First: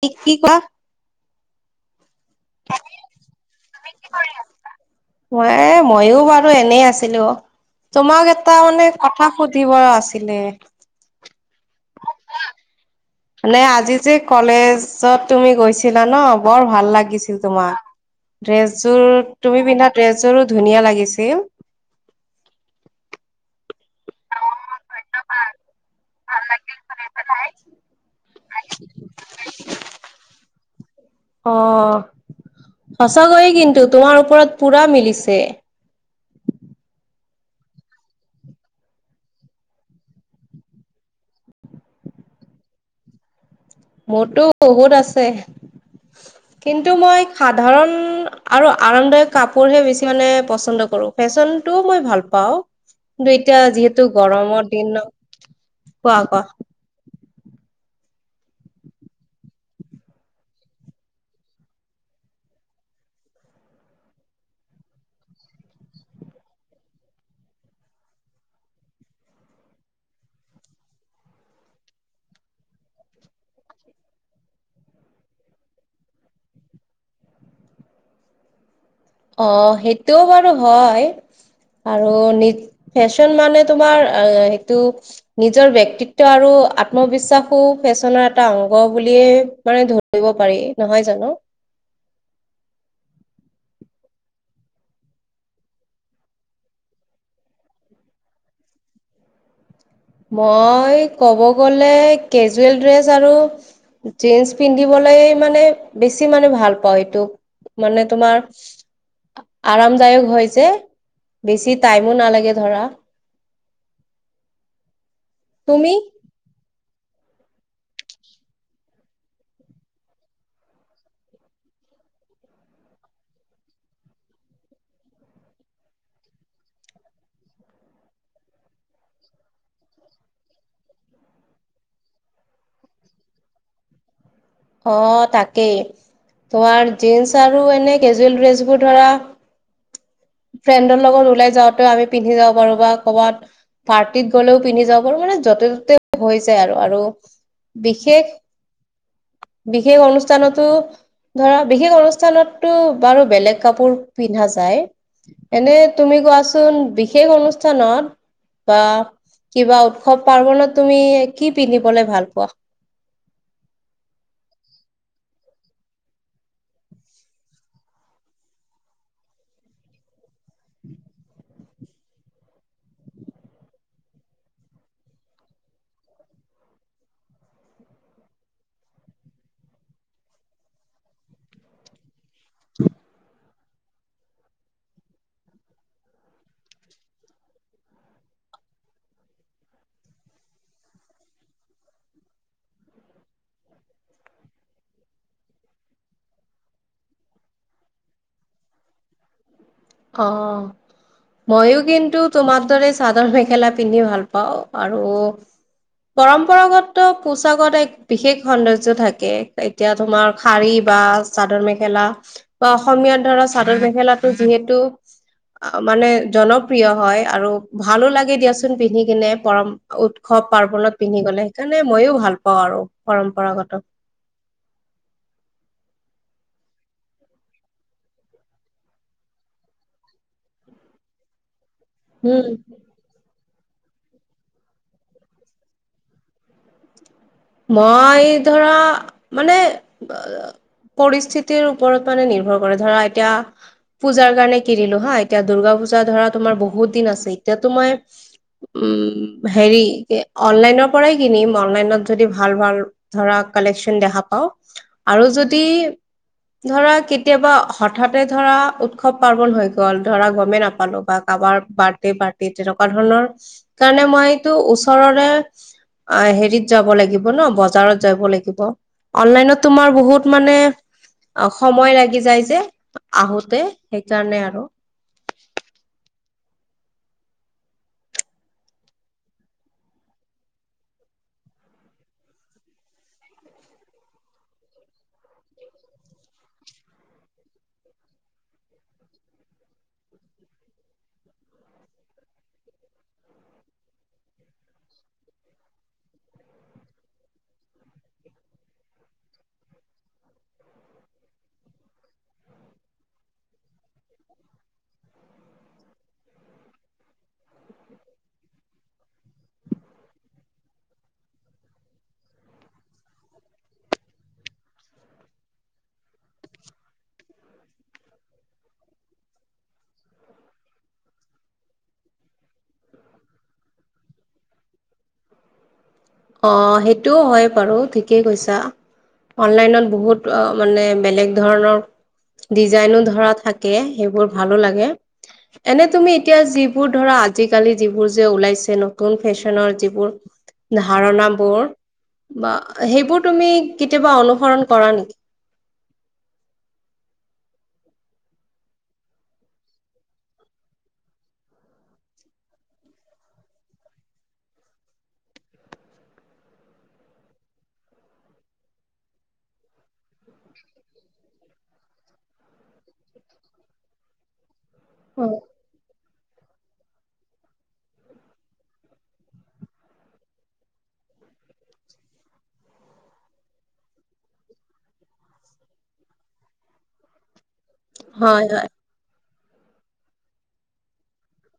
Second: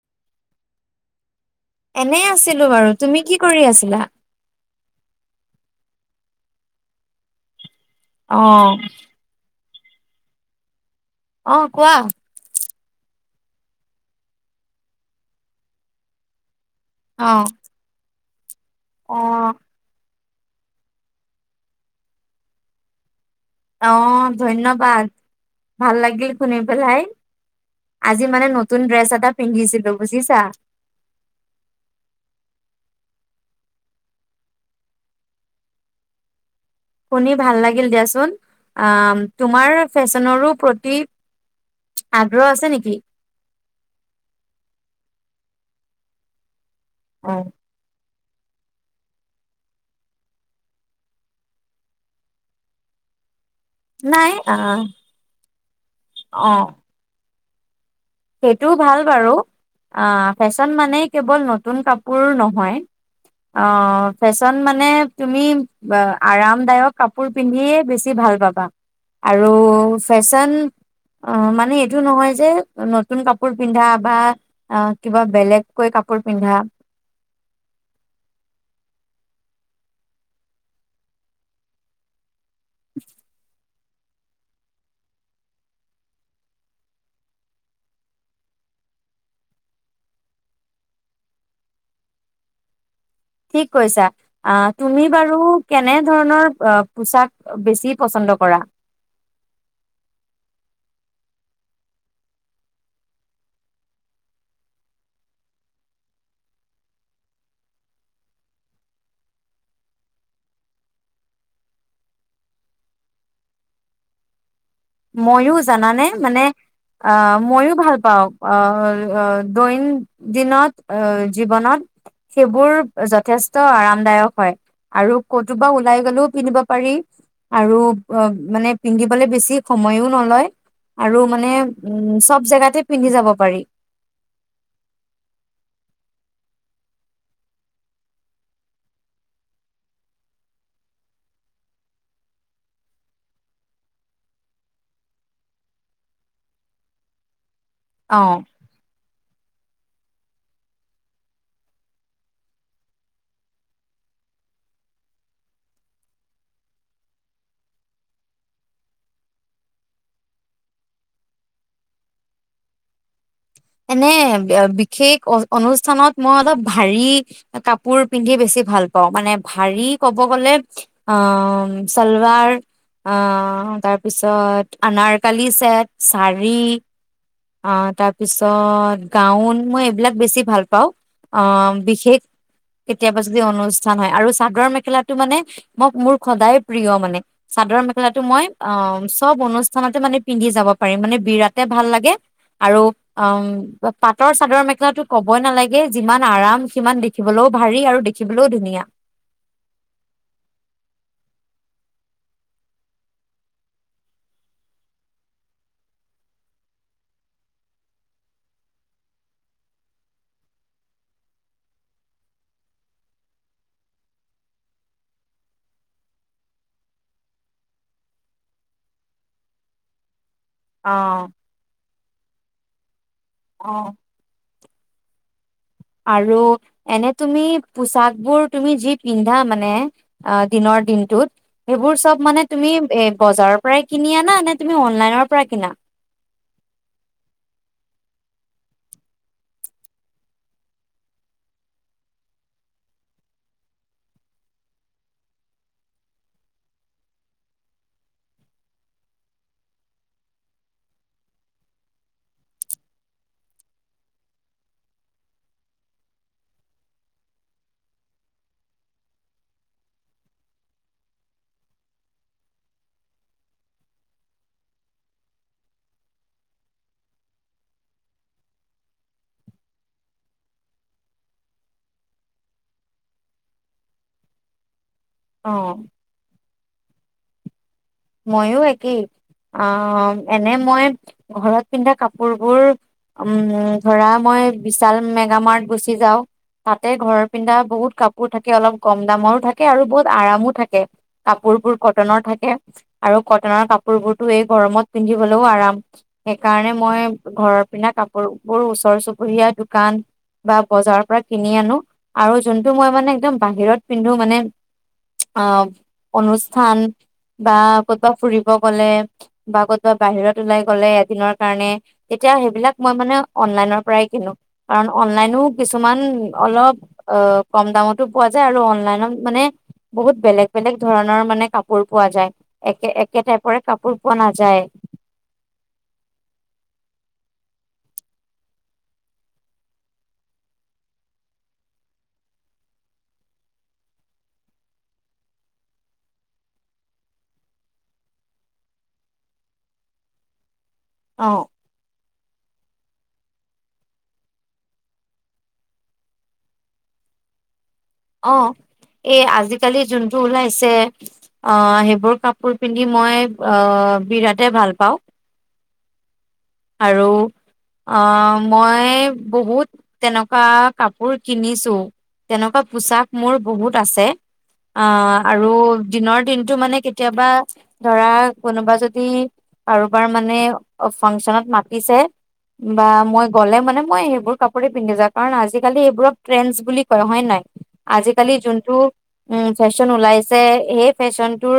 কি কি কোৱা এনে আছিলো বাৰু, তুমি কি কৰি আছিলা? ম মইয়ো বাৰু এনেই আছিলো অ তোমাক অ এটা মানে ক থা সুধিব আছিলে। অহ কোৱা মানে আজি যে কলেজত তুমি গৈছিলা ন বৰ ভাল অ লাগিছিল তোমাক। ড্ৰেছযোৰ অ তুমি পিন্ধা ড্ৰেছযোৰো ধুনীয়া লাগিছিল। অ ধন্যবাদ ভাল লাগিল শুনি পেলাই। আজি মানে নতুন ড্ৰেছ এটা পিন্ধিছিলো বুজিছা। অ সঁচাকৈয়ে কিন্তু তোমাৰ ওপৰত পুৰা মিলিছে। শুনি ভাল লাগিল দিয়া চোন আ ফেশ্বনৰো প্ৰতি আগ্ৰহ আছে নেকি? মোৰতো বহুত আছে কিন্তু মই অ সাধাৰণ আৰু আৰামদায়ক কাপোৰহে বেছি মানে পচন্দ কৰো, ফেশ্বনটোও মই ভাল পাওঁ। কিন্তু এতিয়া যিহেতু নাই গৰমৰ আহ দিন কোৱা কোৱা অ সেইটোও ভাল বাৰু আহ ফেশ্বন মানে কেৱল নতুন কাপোৰ নহয়। অ ফেশ্বন মানে তুমি আৰামদায়ক কাপোৰ পিন্ধিয়ে বেছি ভাল পাবা। আৰু ফেশ্বন মানে এইটো নহয় যে নতুন কাপোৰ পিন্ধা বা অ কিবা বেলেগকৈ কাপোৰ পিন্ধা। অ সেইটোও বাৰু হয় আৰু নি ফেশ্বন মানে তোমাৰ অ সেইটো নিজৰ ব্যক্তিত্ব আৰু আত্মবিশ্বাসো ফেশ্বনৰ এটা অংগ বুলিয়ে মানে ধ ৰিব পাৰি নহয় জানো। ঠিক কৈছা। আ তুমি বাৰু কেনে ধৰণৰ পোচাক বেছি পচন্দ কৰা? মই ক'ব গ'লে কেজুৱেল ড্ৰেছ আৰু জিন্স পিন্ধিবলৈ মানে বেছি মানে ভাল পাওঁ এইটো। মানে তোমাৰ আৰামদায়ক হয় যে বেছি টাইমো নালাগে ধৰা। মইয়ো‌ তুমি জানানে মানে আহ ময়ো ভাল পাওঁ অ, অ দৈন দিনত আহ জীৱনত সেইবোৰ যথেষ্ট আৰামদায়ক হয়। আৰু কতোবা ওলাই গলেও পিন্ধিব পাৰি আৰু অ মানে পিন্ধিবলৈ বেছি সময়ো নলয় আৰু মানে উম চব জেগাতে পিন্ধি যাব পাৰি। অ তাকেই তোমাৰ জীন্স আৰু এনে কেজুৱেল ড্ৰেছবোৰ ধৰা ফ্ৰেণ্ডৰ লগত ওলাই যাওঁতেও আমি পিন্ধি যাব পাৰো বা ক'ৰবাত পাৰ্টিত গ'লেও পিন্ধি যাব পাৰো মানে য'তে ত'তে হৈ যায় আৰু অ বিশেষ বিশেষ অনুষ্ঠানতো ধৰা বিশেষ অনুষ্ঠানতটো বাৰু বেলেগ কাপোৰ পিন্ধা যায়। এনে তুমি কোৱা চোন বিশেষ অনুষ্ঠানত বা কিবা উৎসৱ পাৰ্বনত তুমি কি পিন্ধিবলে ভাল পোৱা? এনে বিশেষ অ অনুষ্ঠানত মই অলপ ভাৰী কাপোৰ পিন্ধি বেছি পাওঁ মানে ভাৰী ক'ব গলে অ চলবাৰ অ' তাৰ পিছত আনাৰকালি ছেট চাৰি। অ তাৰ পিছত গাউন মই এইবিলাক বেছি ভাল পাওঁ অ' বিশেষ কেতিয়াবা যদি অনুষ্ঠান হয় আৰু চাদৰ মেখেলাটো মানে ম মোৰ সদায় প্ৰিয় মানে। চাদৰ মেখেলাটো মই অ' চব অনুষ্ঠানতে মানে পিন্ধি যাব পাৰি মানে বিৰাটে ভাল লাগে। আৰু উম পাটৰ চাদৰ মেখেলাতো ক'বই নালাগে, যিমান আৰাম সিমান। দেখিবলৈও ভাৰি আৰু দেখিবলৈও ধুনীয়া। অ' ময়ো কিন্তু তোমাৰ দৰে চাদৰ মেখেলা পিন্ধি ভাল পাওঁ, আৰু। পৰম্পৰাগত পোচাকত‌ এক বিশেষ সৌন্দৰ্য থাকে। এতিয়া তোমাৰ শাৰী বা চাদৰ মেখেলা বা অসমীয়া ধৰা চাদৰ মেখেলাটো‌ যিহেত তু মানে জনপ্ৰিয় হয় আৰু ভালো লাগে দিয়াচোন পিন্ধি কিনে পৰম উৎসৱ পাৰ্বনত পিন্ধি অ', গ'লে সেইকাৰণে ময়ো ভাল পাওঁ আৰু পৰম্পৰাগত। আৰু এনে তুমি পোচাক বোৰ তুমি যি পিন্ধা মানে। অ' দিনৰ দিনটোত সেইবোৰ। চব মানে উম তুমি এ বজাৰৰ পৰাই কিনি আনা নে তুমি অনলাইনৰ পৰাই কিনা। মই ধৰা মানে। পৰিস্থিতিৰ ওপৰত মানে নিৰ্ভৰ কৰে ধৰা এতিয়া। পূজাৰ কাৰণে কিনিলো হাঁ এতিয়া দূৰ্গা পূজা ধৰা তোমাৰ বহুত দিন আছে এতিয়াতো মই। উম হেৰি অনলাইনৰ পৰাই কিনিম অনলাইনত যদি ভাল ভাল ধৰা কালেকচন দেখা পাও আৰু যদি ধৰা কেতিয়াবা হঠাতে ধৰা উৎসৱ পাৰ্বন হৈ গ'ল ধৰা গমেই নাপালো বা কাৰবাৰ বাৰ্থডে পাৰ্টি তেনেকুৱা ধৰণৰ কাৰণে মই এইটো ওচৰৰে অ হেৰিত যাব লাগিব ন বজাৰত যাব লাগিব অনলাইনত তোমাৰ বহুত মানে অ' সময় লাগি যায় যে আহোতে সেইকাৰণে আৰু। অ'। ময়ো একেই আ এনে মই ঘৰত পিন্ধা কাপোৰবোৰ উম ধৰা মই বিশাল মেগামাৰ্ট গুচি যাও। তাতে ঘৰৰ পিন্ধা বহুত কাপোৰ থাকে অলপ কম দামৰো থাকে আৰু বহুত আৰামো থাকে। কাপোৰবোৰ কটনৰ থাকে আৰু কটনৰ কাপোৰ বোৰতো এই গৰমত পিন্ধিবলৈও আৰাম। সেইকাৰণে মই ঘৰৰ পিন্ধা কাপোৰ বোৰ ওচৰ চুবুৰীয়া দোকান বা বজাৰৰ পৰা কিনি আনো আৰু জোনটো মই মানে একদম বাহিৰত পিন্ধো মানে অ' অনুষ্ঠান বা ক'তবা ফুৰিব গলে বা ক'তবা বাহিৰত ওলাই গ'লে এদিনৰ কাৰণে তেতিয়া সেইবিলাক মই মানে অনলাইনৰ পৰাই কিনো কাৰণ অনলাইনো কিছুমান অলপ অ' কম দামতো পোৱা যায় আৰু অনলাইনত মানে বহুত বেলেগ বেলেগ ধৰণৰ মানে কাপোৰ পোৱা যায়। একে একে টাইপৰে কাপোৰ পোৱা নাযায়। অ' সেইটোও হয় বাৰু থিকেই কৈছা। অনলাইনত বহুত মানে বেলেগ ধৰণৰ ডিজাইনো ধৰা থাকে সেইবোৰ ভালো লাগে। এনে তুমি এতিয়া যিবোৰ ধৰা আজিকালি যিবোৰ যে ওলাইছে নতুন ফেশ্বনৰ যিবোৰ অ ধাৰণাবোৰ বা সেইবোৰ তুমি কেতিয়াবা অনুসৰণ কৰা নেকি? অ', এই আজিকালি যোনটো ওলাইছে অ', সেইবোৰ কাপোৰ পিন্ধি মই অ', বিৰাটে ভাল পাওঁ। আৰু অ', মই বহুত তেনেকুৱা কাপোৰ কিনিছোঁ, তেনেকুৱা পোছাক মোৰ বহুত আছে, অ', আৰু দিনৰ দিনটো মানে কেতিয়াবা ধৰা কোনোবা যদি কাৰোবাৰ মানে অ', ফাংচনত মাতিছে বা মই গ'লে মানে মই সেইবোৰ কাপোৰে পিন্ধি যাওঁ, কাৰণ আজিকালি এইবোৰত ট্ৰেণ্ডছ বুলি কয় হয়, নাই? আজিকালি হয় হয় যোনটো উম, ফেশ্বন ওলাইছে সেই ফেশ্বনটোৰ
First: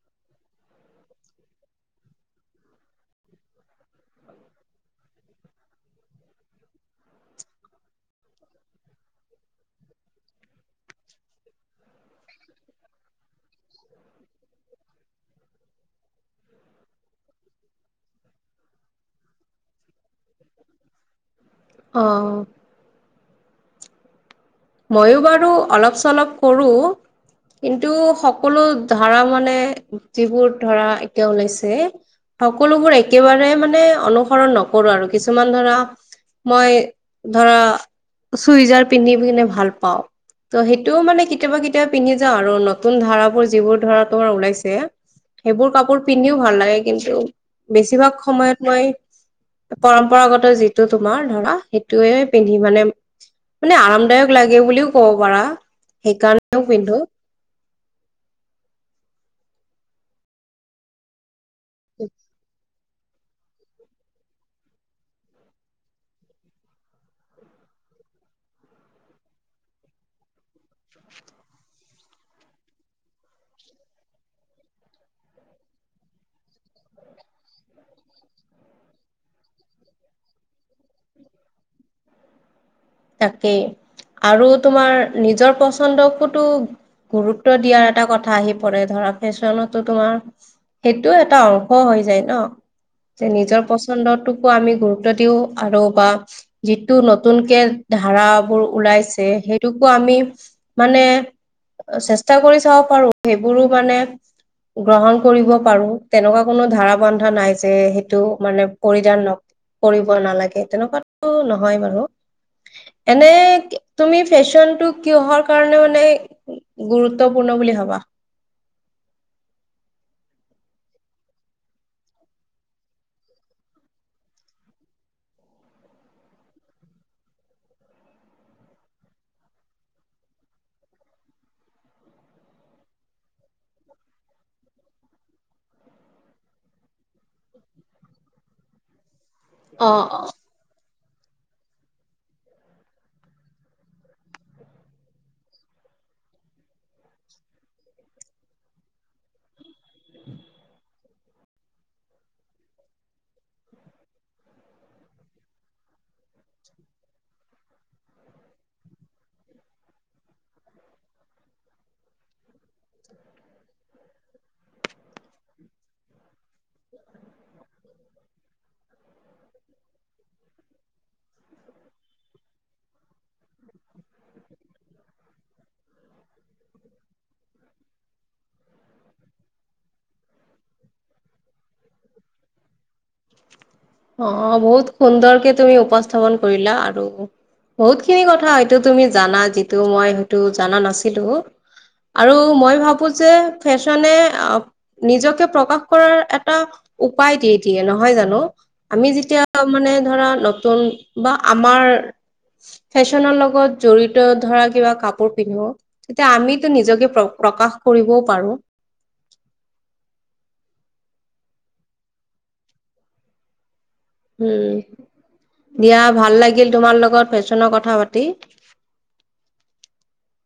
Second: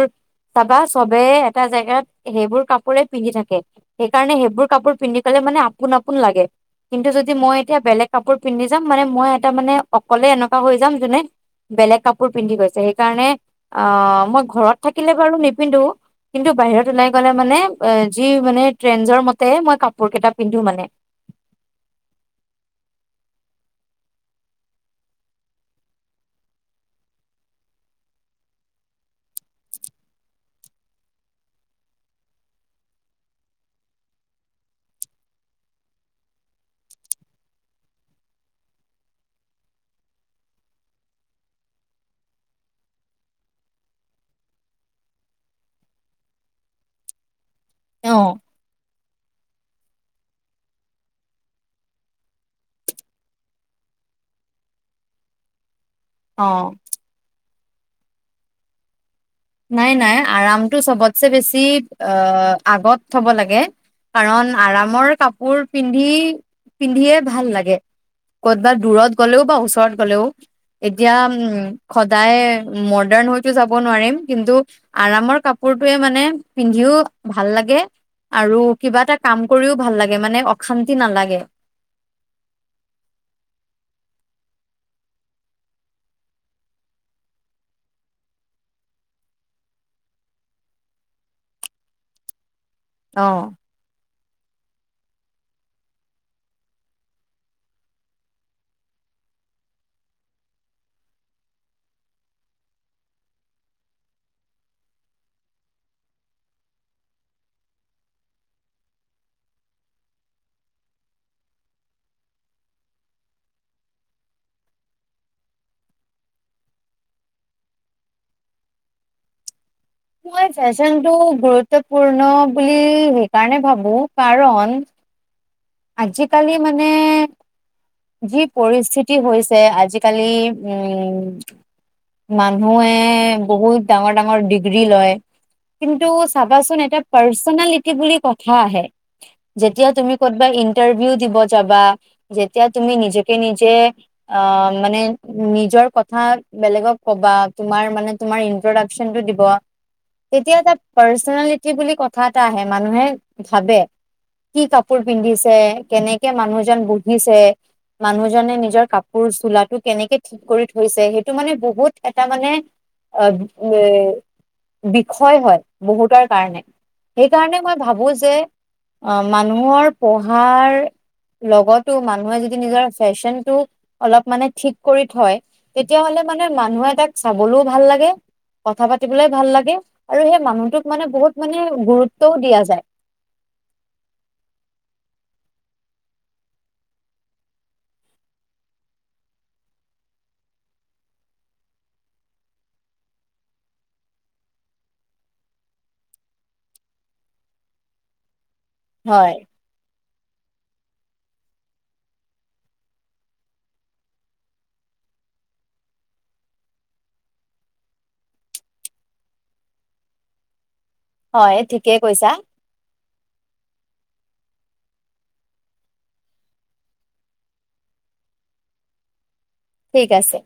চাবা চবে এটা জেগাত সেইবোৰ কাপোৰে পিন্ধি থাকে। সেইকাৰণে সেইবোৰ কাপোৰ পিন্ধি পেলাই মানে আপোন, আপোন লাগে। কিন্তু যদি মই এতিয়া বেলেগ কাপোৰ পিন্ধি যাম, মানে মই এটা মানে অকলে এনেকুৱা হৈ যাম যোনে বেলেগ কাপোৰ পিন্ধি গৈছে সেইকাৰণে অ', মই ঘৰত থাকিলে বাৰু নিপিন্ধো। কিন্তু বাহিৰত ওলাই গ'লে মানে এ যি মানে ট্ৰেনজৰ মতে মই কাপোৰ কেটা পিন্ধো মানে। অ'। ময়ো বাৰু অলপ চলপ কৰোঁ। কিন্তু সকলো ধৰা মানে, যিবোৰ ধৰা এতিয়া ওলাইছে। সকলোবোৰ একেবাৰে মানে অনুসৰণ নকৰোঁ আৰু কিছুমান ধৰা মই ধৰা চুইজাৰ পিন্ধি কিনে ভাল পাওঁ। ত' সেইটোও মানে কেতিয়াবা, কেতিয়াবা পিন্ধি যাওঁ আৰু নতুন ধাৰাবোৰ যিবোৰ ধৰা তোমাৰ ওলাইছে। সেইবোৰ কাপোৰ পিন্ধিও ভাল লাগে, কিন্তু অ বেছিভাগ সময়ত মই পৰম্পৰাগত যিটো তোমাৰ ধৰা সেইটোয়ে পিন্ধি মানে, মানে আৰামদায়ক লাগে বুলিও ক'ব পাৰা অ সেইকাৰণেও পিন্ধো। নাই, নাই আৰামটো চবতছে বেছি অ', আগত থ'ব লাগে। কাৰণ আৰামৰ কাপোৰ পিন্ধি, পিন্ধিয়ে ভাল লাগে। ক'তবাত দূৰত গ'লেও বা ওচৰত গ'লেও। এতিয়া উম, সদায় মডাৰ্ণ হৈ তো যাব নোৱাৰিম। কিন্তু আৰামৰ কাপোৰটোৱে মানে পিন্ধিও ভাল লাগে। আৰু কিবা এটা কাম কৰিও ভাল লাগে মানে অশান্তি নালাগে। তাকেই, আৰু তোমাৰ নিজৰ পচন্দকোতো গুৰুত্ব দিয়াৰ এটা কথা আহি পৰে, ধৰা ফেশ্বনতো তোমাৰ সেইটো এটা অংশ হৈ যায় ন? অ যে, নিজৰ পচ [unintelligible] টোকো আমি গুৰুত্ব দিওঁ, আৰু বা যিটো নতুনকে ধাৰাবোৰ ওলাইছে, সেইটোকো আমি মানে চেষ্টা কৰি চাব পাৰোঁ, সেইবোৰো মানে গ্ৰহণ কৰিব পাৰোঁ, তেনেকুৱা কোনো ধাৰা বন্ধা নাই যে, সেইটো মানে পৰিধান নক কৰিব নালাগে তেনেকুৱাতো নহয় বাৰু। এনে তুমি ফেশ্বনটো কিহৰ কাৰণে মানে গুৰুত্বপূৰ্ণ বুলি ভাবা? মই ফেশ্বনটো গুৰুত্বপূৰ্ণ বুলি সেইকাৰণে ভাবোঁ, কাৰণ আজিকালি মানে যি পৰিস্থিতি হৈছে আজিকালি উম মানুহে বহুত ডাঙৰ, ডাঙৰ ডিগ্ৰী লয়। কিন্তু চাবাচোন এটা পাৰ্চনেলিটি বুলি কথা আহে। যেতিয়া তুমি কৰ'বাত ইন্টাৰভিউ দিব যাবা এতিয়া তুমি নিজকে নিজে অ' মানে নিজৰ কথা বেলেগক কবা তোমাৰ মানে তুমাৰ ইনট্ৰডাক্যন টো দিব। তেতিয়া এটা পাৰ্চনেলিটি বুলি কথা এটা আহে, মানুহে ভাবে। কি কাপোৰ পিন্ধিছে কেনেকে মানুহজন বহিছে। মানুহজনে নিজৰ কাপোৰ চোলাটো কেনেকে [unintelligible] কৰি থৈছে সেইটো মানে বহুত এটা মানে অ এ, বিষয় হয় বহুতৰ কাৰণে, সেইকাৰণে মই ভাবো যে অ' মানুহৰ পঢ়াৰ লগত মানুহে যদি নিজৰ ফেশ্বন টো অলপ মানে ঠিক কৰি থয়। তেতিয়াহ'লে মানে মানুহে তাক চাবলৈও ভাল লাগে। কথা পাতিবলৈ ভাল লাগে আৰু সেই মানুহটোক মানে বহুত মানে গুৰুত্বও দিয়া যায়। অ' অ' বহুত সুন্দৰকে তুমি উপস্থাপন কৰিলা। আৰু বহুত খিনি কথা হয়তটো তুমি জানা, যিটো মই হয়টো জানা নাছিলো। আৰু মই ভাবো যে ফেশ্বনে নিজকে প্ৰকাশ কৰাৰ এক এটা উপায় দিয়ে দিয়ে নহয় জানো, আমি হয় যেতিয়া [unintelligible] মানে ধৰা নতুন বা আমাৰ ফেশ্বনৰ লগত জড়িত ধৰা কিবা কাপোৰ পিন্ধো। তেতিয়া আমিতো নিজকে প্ৰ প্ৰকাশ কৰিবও পাৰো। হয়, ঠিকেই কৈছা। উম, দিয়া ভাল লাগিল তোমাৰ লগত ফেশ্বনৰ কথা পাতি। ঠিক আছে।